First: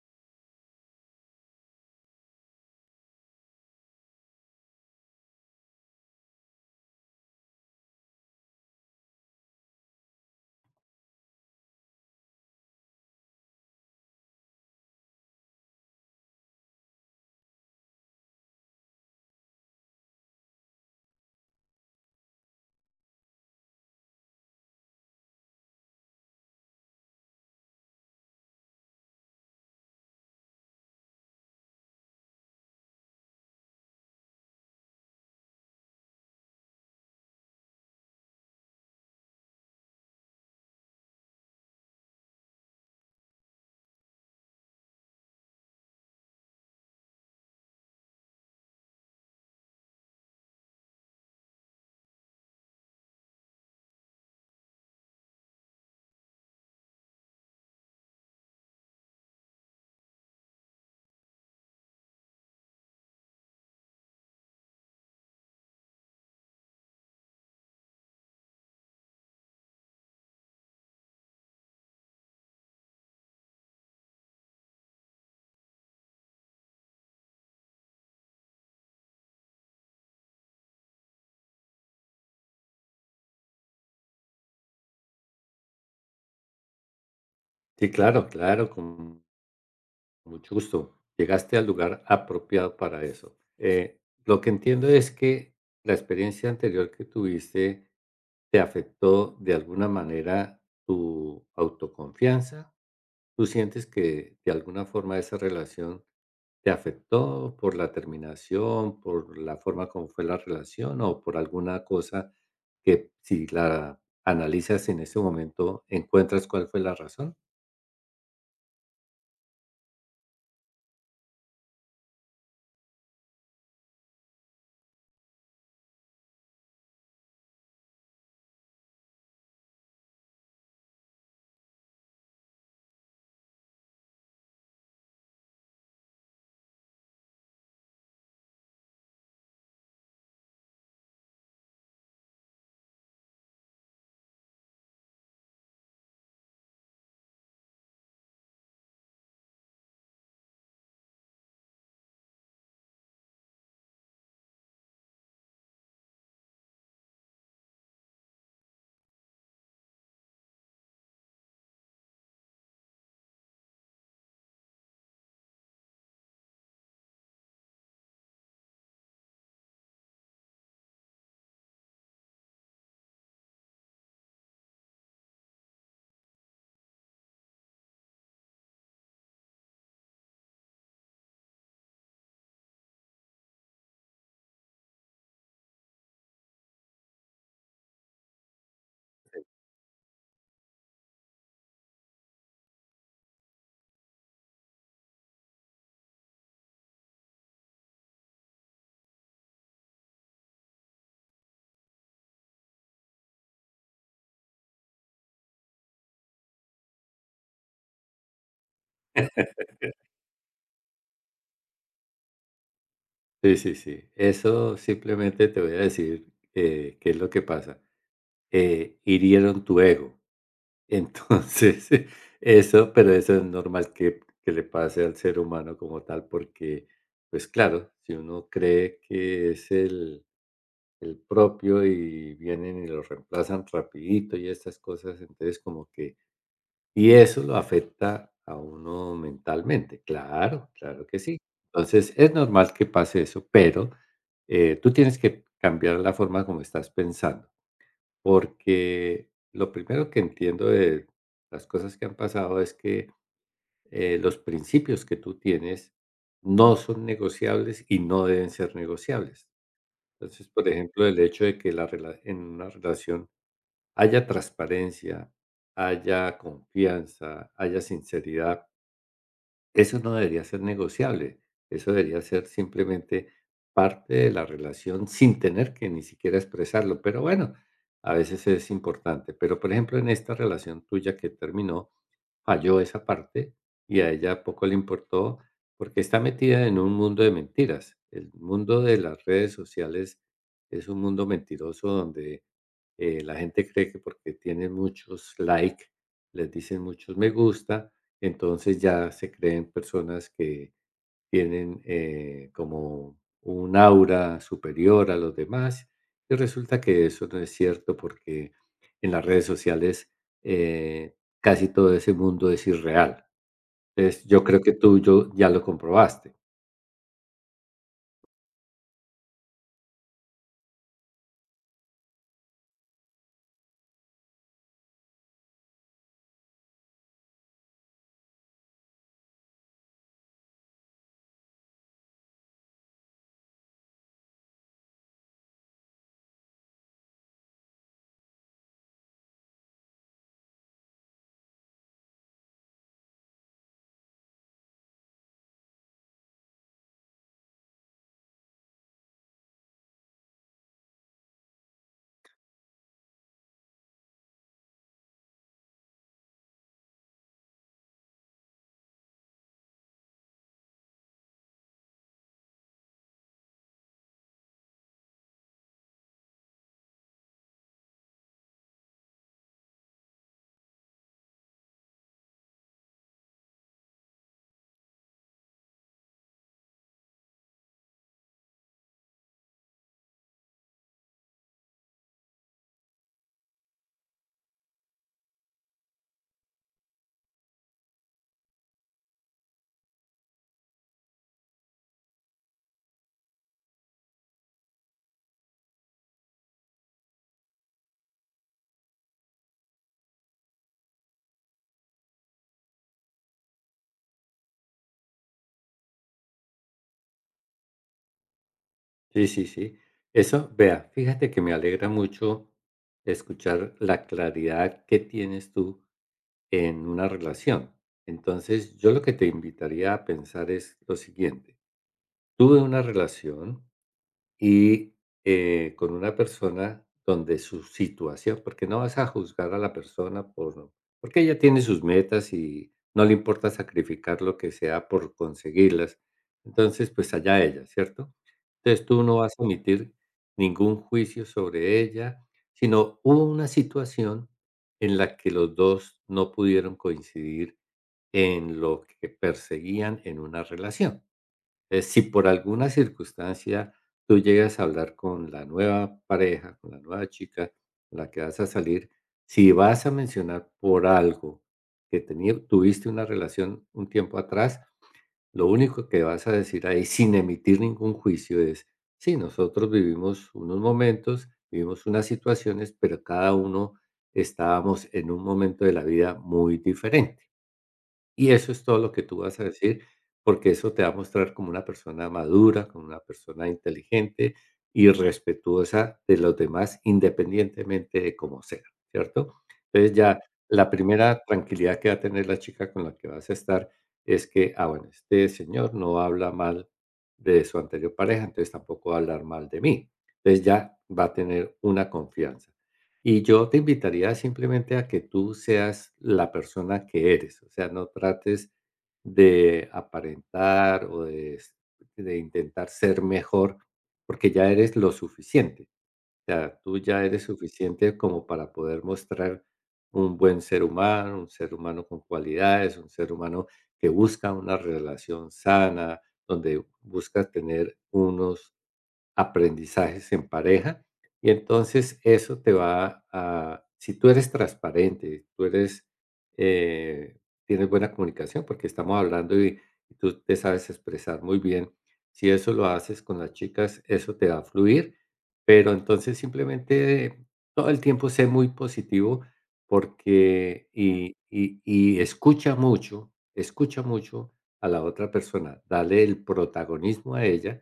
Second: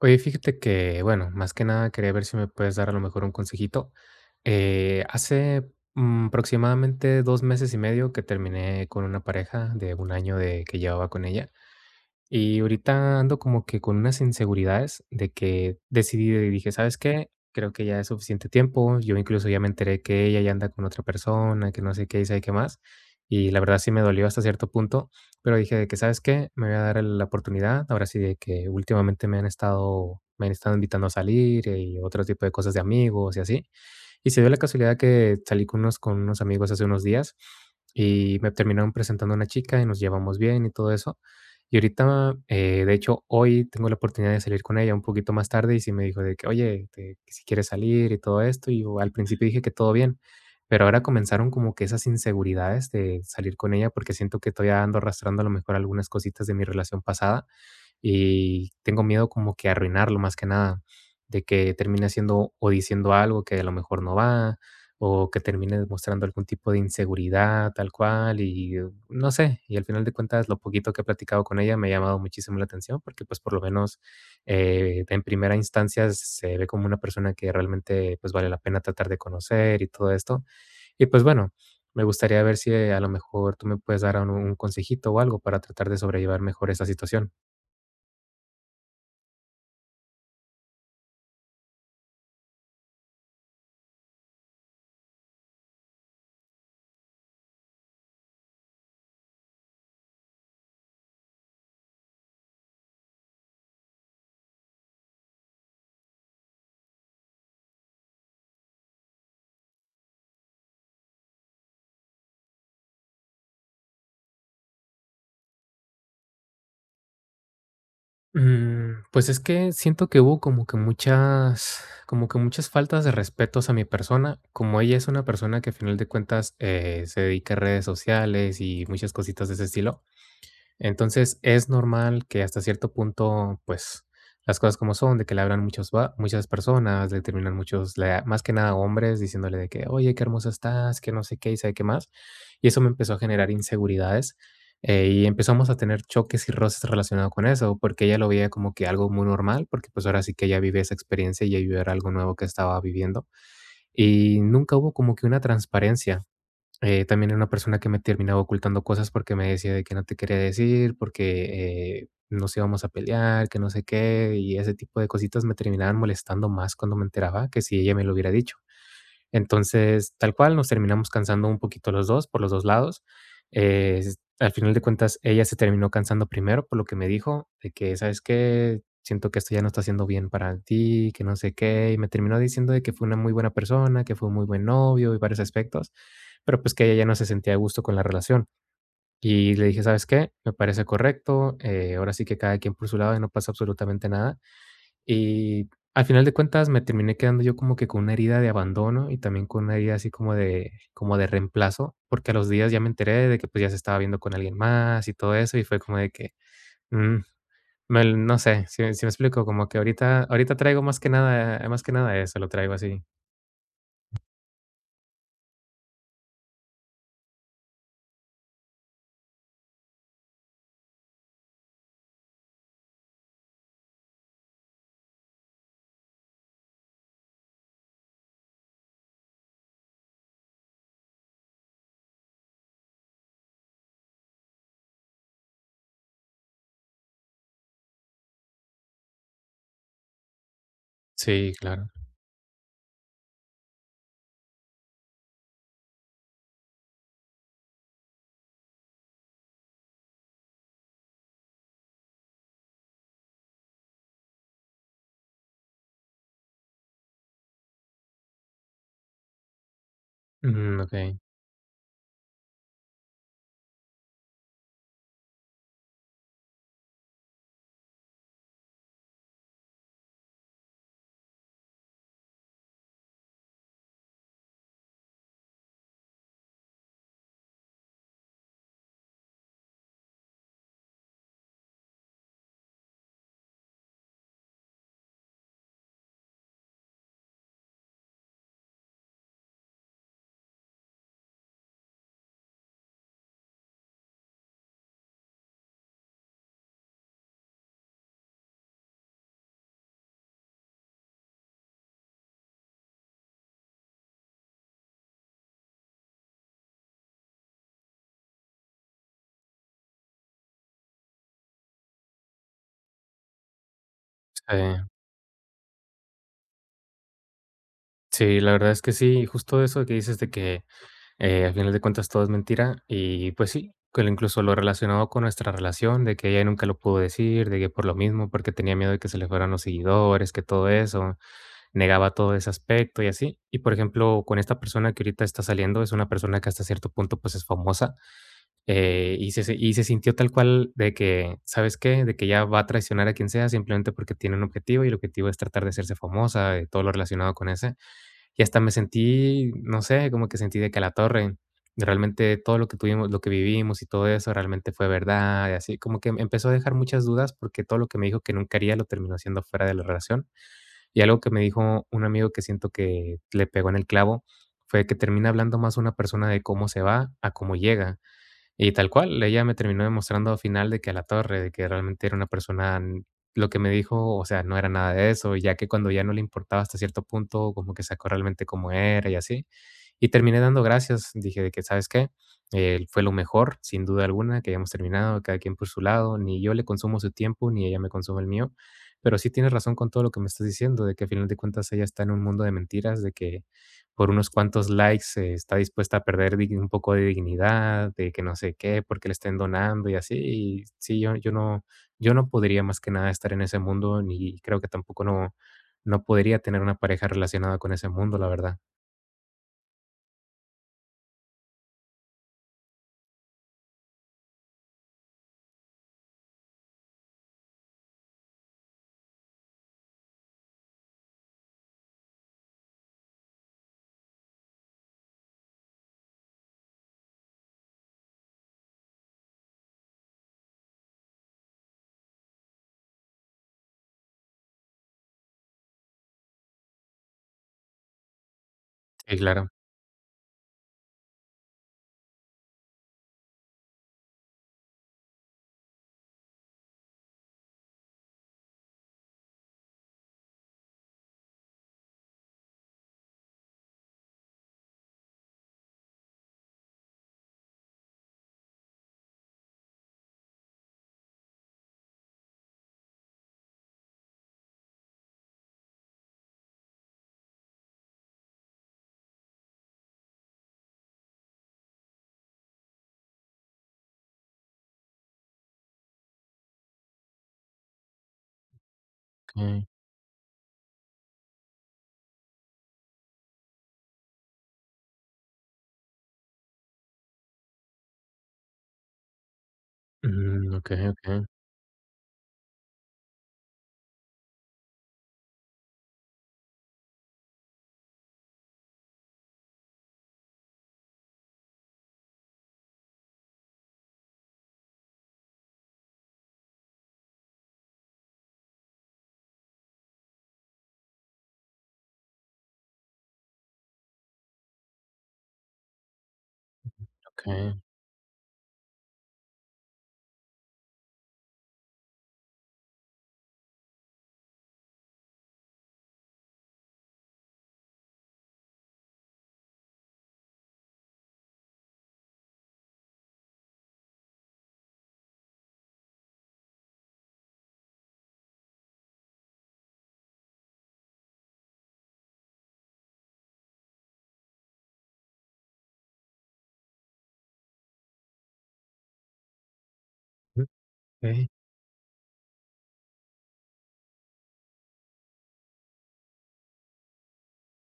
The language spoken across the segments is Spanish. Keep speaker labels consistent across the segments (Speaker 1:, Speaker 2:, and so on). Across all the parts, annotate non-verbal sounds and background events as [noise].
Speaker 1: Oye, fíjate que, bueno, más que nada quería ver si me puedes dar a lo mejor un consejito. Hace aproximadamente dos meses y medio que terminé con una pareja de un año de que llevaba con ella. Y ahorita ando como que con unas inseguridades de que decidí, de dije, ¿sabes qué? Creo que ya es suficiente tiempo. Yo incluso ya me enteré que ella ya anda con otra persona, que no sé qué y sabe qué más. Y la verdad sí me dolió hasta cierto punto, pero dije de que, ¿sabes qué? Me voy a dar la oportunidad. Ahora sí de que últimamente me han estado invitando a salir y otro tipo de cosas de amigos y así. Y se dio la casualidad que salí con unos amigos hace unos días, y me terminaron presentando a una chica, y nos llevamos bien y todo eso. Y ahorita, de hecho, hoy tengo la oportunidad de salir con ella un poquito más tarde, y sí me dijo de que: "Oye, que si quieres salir y todo esto", y yo al principio dije que todo bien, pero ahora comenzaron como que esas inseguridades de salir con ella, porque siento que todavía ando arrastrando a lo mejor algunas cositas de mi relación pasada y tengo miedo como que arruinarlo más que nada, de que termine haciendo o diciendo algo que a lo mejor no va, o que termine demostrando algún tipo de inseguridad tal cual y no sé, y al final de cuentas lo poquito que he platicado con ella me ha llamado muchísimo la atención porque pues por lo menos en primera instancia se ve como una persona que realmente pues vale la pena tratar de conocer y todo esto. Y pues bueno, me gustaría ver si a lo mejor tú me puedes dar un consejito o algo para tratar de sobrellevar mejor esa situación.
Speaker 2: Sí, claro, claro, con mucho gusto. Llegaste al lugar apropiado para eso. Lo que entiendo es que la experiencia anterior que tuviste te afectó de alguna manera tu autoconfianza. ¿Tú sientes que de alguna forma esa relación te afectó por la terminación, por la forma como fue la relación o por alguna cosa que si la analizas en ese momento encuentras cuál fue la razón?
Speaker 1: Pues es que siento que hubo como que muchas faltas de respetos a mi persona. Como ella es una persona que a final de cuentas se dedica a redes sociales y muchas cositas de ese estilo, entonces, es normal que hasta cierto punto, pues, las cosas como son, de que le hablan muchos va muchas personas, le terminan muchos, la más que nada hombres, diciéndole de que: "Oye, qué hermosa estás, que no sé qué", y sabe qué más. Y eso me empezó a generar inseguridades, y empezamos a tener choques y roces relacionados con eso, porque ella lo veía como que algo muy normal, porque, pues, ahora sí que ella vive esa experiencia y yo era algo nuevo que estaba viviendo. Y nunca hubo como que una transparencia. También era una persona que me terminaba ocultando cosas porque me decía de que no te quería decir, porque nos íbamos a pelear, que no sé qué, y ese tipo de cositas me terminaban molestando más cuando me enteraba que si ella me lo hubiera dicho. Entonces, tal cual, nos terminamos cansando un poquito los 2, por los 2 lados. S Al final de cuentas, ella se terminó cansando primero, por lo que me dijo, de que: "¿Sabes qué? Siento que esto ya no está haciendo bien para ti, que no sé qué". Y me terminó diciendo de que fue una muy buena persona, que fue un muy buen novio y varios aspectos, pero, pues, que ella ya no se sentía a gusto con la relación. Y le dije: "¿Sabes qué? Me parece correcto, ahora sí que cada quien por su lado y no pasa absolutamente nada". Y al final de cuentas me terminé quedando yo como que con una herida de abandono y también con una herida así como de reemplazo, porque a los días ya me enteré de que, pues, ya se estaba viendo con alguien más y todo eso, y fue como de que, mm, me no sé, si me explico, como que ahorita traigo más que nada eso, lo traigo así.
Speaker 2: Sí, sí, sí. Eso simplemente te voy a decir, qué es lo que pasa. Hirieron tu ego. Entonces, [laughs] eso, pero eso es normal que le pase al ser humano como tal, porque, pues claro, si uno cree que es el propio y vienen y lo reemplazan rapidito y estas cosas, entonces como que y eso lo afecta a uno mentalmente. Claro, claro que sí.
Speaker 1: Sí, claro.
Speaker 2: Entonces, es normal que pase eso, pero, tú tienes que cambiar la forma como estás pensando, porque lo primero que entiendo de las cosas que han pasado es que, los principios que tú tienes no son negociables y no deben ser negociables. Entonces, por
Speaker 1: Mm,
Speaker 2: ejemplo,
Speaker 1: okey.
Speaker 2: el hecho de que la rela en una relación haya transparencia, haya confianza, haya sinceridad, eso no debería ser negociable, eso debería ser simplemente parte de la relación sin tener que ni siquiera expresarlo, pero bueno, a veces es importante. Pero, por ejemplo, en esta relación tuya que terminó, falló esa parte y a ella poco le importó porque está metida en un mundo de mentiras. El mundo de las redes sociales es un mundo mentiroso donde la gente cree que porque tienen muchos like, les dicen muchos me gusta, entonces ya se creen personas que tienen como un aura superior a los demás y resulta que eso no es cierto porque en las redes sociales casi todo ese mundo es irreal. Entonces, yo
Speaker 1: Sí.
Speaker 2: creo que ya lo comprobaste.
Speaker 1: Sí, la verdad es que sí, justo eso que dices de que al final de cuentas todo es mentira y pues sí, que incluso lo relacionado con nuestra relación, de que ella nunca lo pudo decir, de que por lo mismo, porque tenía miedo de que se le fueran los seguidores, que todo eso, negaba todo ese aspecto y así. Y por ejemplo, con esta persona que ahorita está saliendo, es una persona que hasta cierto punto pues es famosa y, y se sintió tal cual de que, ¿sabes qué? De que ya va a traicionar a quien sea simplemente porque tiene un objetivo y el objetivo es tratar de hacerse famosa, de todo lo relacionado con ese. Y hasta me sentí, no sé, como que sentí de que a la torre, realmente todo lo que tuvimos, lo que vivimos y todo eso realmente fue verdad, y así como que me empezó a dejar muchas dudas porque todo lo que me dijo que nunca haría lo terminó haciendo fuera de la relación. Y algo que me dijo un amigo que siento que le pegó en el clavo fue que termina hablando más una persona de cómo se va a cómo llega. Y tal cual, ella me terminó demostrando al final de que a la torre, de que realmente era una persona, lo que me dijo, o sea, no era nada de eso, ya que cuando ya no le importaba hasta cierto punto, como que sacó realmente cómo era y así. Y terminé dando gracias, dije de que, ¿sabes qué? Fue lo mejor, sin duda alguna, que hayamos terminado, cada quien por su lado, ni yo le consumo su tiempo, ni ella me consume el mío, pero sí tienes razón con todo lo que me estás diciendo, de que al final de cuentas ella está en un mundo de mentiras, de que por unos cuantos likes está dispuesta a perder un poco de dignidad, de que no sé qué, porque le estén donando y así. Y sí, yo no, yo no podría más que nada estar en ese mundo, ni creo que tampoco no, no podría tener una pareja relacionada con ese mundo, la verdad.
Speaker 2: Sí, sí, sí. Eso, vea, fíjate que me alegra mucho escuchar la claridad que tienes tú en una relación. Entonces, yo lo que te invitaría a pensar es lo siguiente, tuve una relación, y, con una persona donde su situación porque no vas a juzgar a la persona por porque ella tiene sus metas y no le importa sacrificar lo que sea por conseguirlas. Entonces, pues, allá ella, ¿cierto? Entonces, tú
Speaker 1: Sí,
Speaker 2: no vas a
Speaker 1: claro.
Speaker 2: emitir ningún juicio sobre ella, sino hubo una situación en la que los 2 no pudieron coincidir en lo que perseguían en una relación. Si por alguna circunstancia tú llegas a hablar con la nueva pareja, con la nueva chica con la que vas a salir, si vas a mencionar por algo que tuviste una relación un tiempo atrás, lo único que vas a decir ahí sin emitir ningún juicio es, sí, nosotros vivimos unos momentos, vivimos unas situaciones, pero cada uno estábamos en un momento de la vida muy diferente. Y eso es todo lo que tú vas a
Speaker 1: Ok.
Speaker 2: decir, porque eso te va a mostrar como una persona madura, como una persona inteligente y respetuosa de los demás, independientemente de cómo sea, ¿cierto? Entonces, ya
Speaker 1: Mm,
Speaker 2: la
Speaker 1: ok,
Speaker 2: primera
Speaker 1: ok,
Speaker 2: tranquilidad que va a tener la chica con la que vas a estar es que, ah, bueno, este señor no habla mal de su anterior pareja, entonces tampoco va a hablar mal de mí. Entonces, ya va a tener una confianza. Y yo te invitaría simplemente a que tú seas la persona que eres, o sea, no trates de aparentar o de intentar ser mejor, porque ya eres lo suficiente. O sea, tú ya
Speaker 1: ok,
Speaker 2: eres suficiente como para poder mostrar un buen ser humano, un ser humano con cualidades, un ser humano que busca una relación sana, donde buscas tener unos aprendizajes en pareja y entonces eso te va a si tú eres transparente, tú eres, eh, tienes buena comunicación, porque estamos hablando y tú te sabes expresar muy bien, si eso lo haces con las chicas, eso te va a fluir, pero entonces simplemente todo el tiempo sé muy positivo
Speaker 1: mm,
Speaker 2: porque
Speaker 1: ok,
Speaker 2: y escucha mucho a la otra persona, dale el protagonismo a ella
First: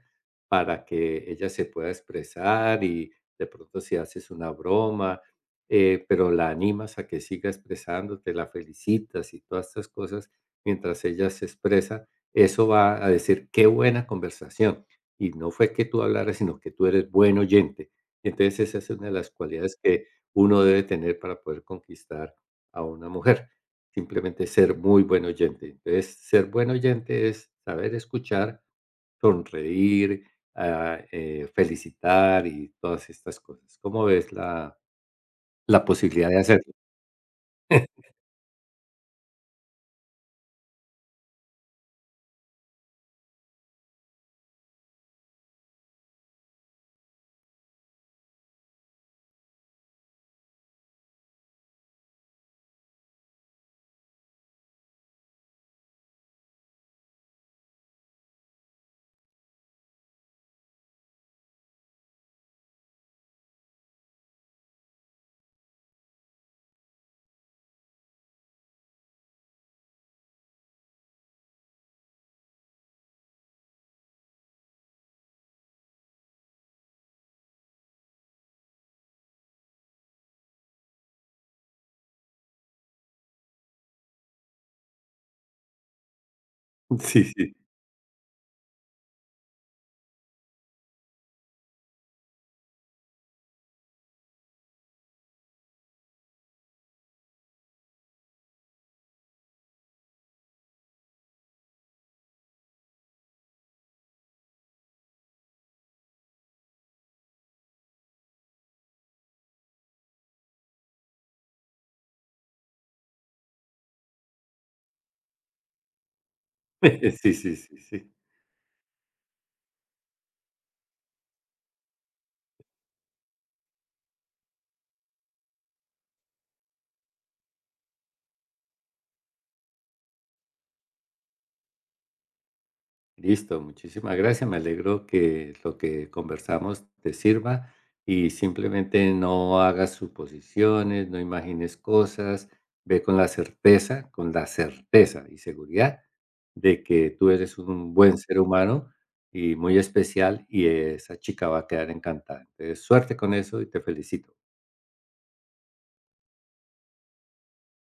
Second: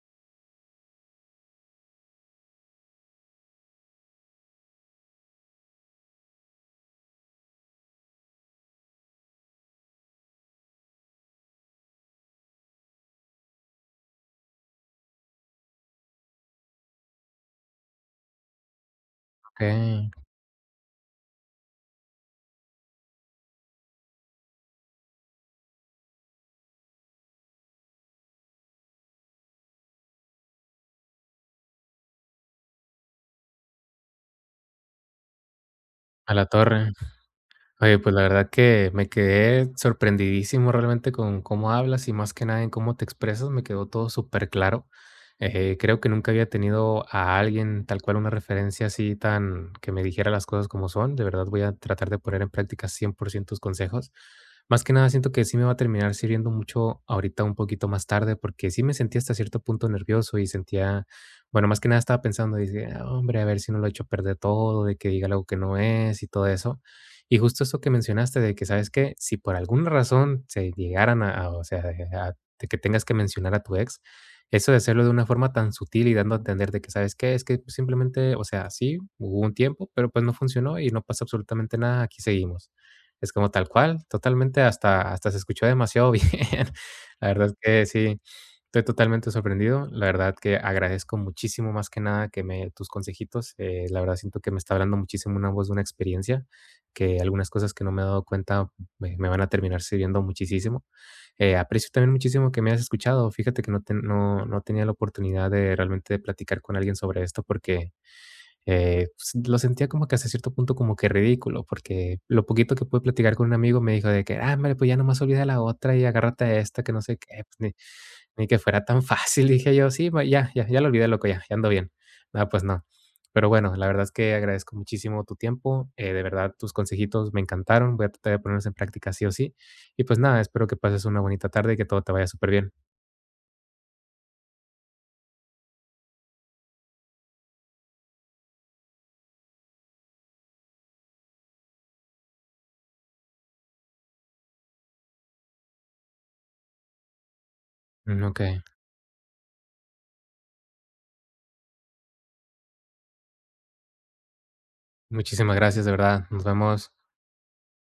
Speaker 2: para que ella se pueda expresar y de pronto si haces una broma, pero la animas a que siga expresándote, la felicitas y todas estas cosas, mientras ella se expresa, eso va a decir, qué buena conversación. Y no fue que tú hablaras, sino que tú eres buen oyente. Entonces esa es una de las cualidades que
Speaker 1: ok.
Speaker 2: uno debe tener para poder conquistar a una mujer. Simplemente ser muy buen oyente. Entonces, ser buen oyente es saber escuchar, sonreír, felicitar y todas estas cosas. ¿Cómo ves la posibilidad
Speaker 1: A
Speaker 2: de
Speaker 1: la
Speaker 2: hacerlo?
Speaker 1: torre. Oye, pues la verdad que me quedé sorprendidísimo realmente con cómo hablas y más que nada en cómo te expresas, me quedó todo súper claro. Creo que nunca había tenido a alguien tal cual una referencia así tan que me dijera las cosas como son. De verdad voy a tratar de poner en práctica 100% tus consejos. Más que nada siento que sí me va a terminar sirviendo mucho ahorita un poquito más tarde porque sí me sentía hasta cierto punto nervioso y sentía, bueno, más que nada estaba pensando, dije, "Ah, hombre, a ver si no lo he hecho perder todo, de que diga algo que no es y todo eso. Y justo eso que mencionaste de que, ¿sabes qué? Si por alguna razón se llegaran o sea, a de que tengas que mencionar a tu ex, eso de hacerlo de una forma tan sutil y dando a entender de que, ¿sabes qué? Es que simplemente, o sea, sí, hubo un tiempo, pero pues no funcionó y no pasa absolutamente nada, aquí seguimos. Es como tal cual, totalmente hasta se escuchó demasiado [laughs] bien.
Speaker 2: [laughs] Sí,
Speaker 1: La verdad
Speaker 2: sí.
Speaker 1: es que sí, estoy totalmente sorprendido. La verdad que agradezco muchísimo más que nada que me tus consejitos. La verdad siento que me está hablando muchísimo una voz de una experiencia que algunas cosas que no me he dado cuenta me van a terminar sirviendo muchísimo. Aprecio también muchísimo que me hayas escuchado. Fíjate que no, no, no tenía la oportunidad de realmente de platicar con alguien sobre esto porque eh, pues, lo sentía como que hasta cierto punto como que ridículo, porque lo poquito que pude platicar con un amigo me dijo de que, ah, hombre, pues ya nomás olvida la otra y agárrate a esta, que no sé
Speaker 2: [laughs] Sí,
Speaker 1: qué.
Speaker 2: sí, sí, sí.
Speaker 1: Ni que fuera tan fácil, dije yo, sí, va, ya lo olvidé, loco, ya ando bien. Nada pues no. Pero bueno, la verdad es que agradezco muchísimo tu tiempo. De verdad, tus consejitos me encantaron. Voy a tratar de ponerlos en práctica sí o sí. Y pues nada, espero que pases una bonita tarde y que todo te vaya súper bien.
Speaker 2: Listo, muchísimas gracias. Me alegro que lo que conversamos te sirva y simplemente no hagas suposiciones, no imagines cosas, ve con la certeza y seguridad de que tú eres un buen
Speaker 1: Mm,
Speaker 2: ser
Speaker 1: ok,
Speaker 2: humano y muy especial y esa chica va a quedar encantada. Entonces, suerte con eso y te felicito.
Speaker 1: muchísimas gracias, de verdad. Nos vemos.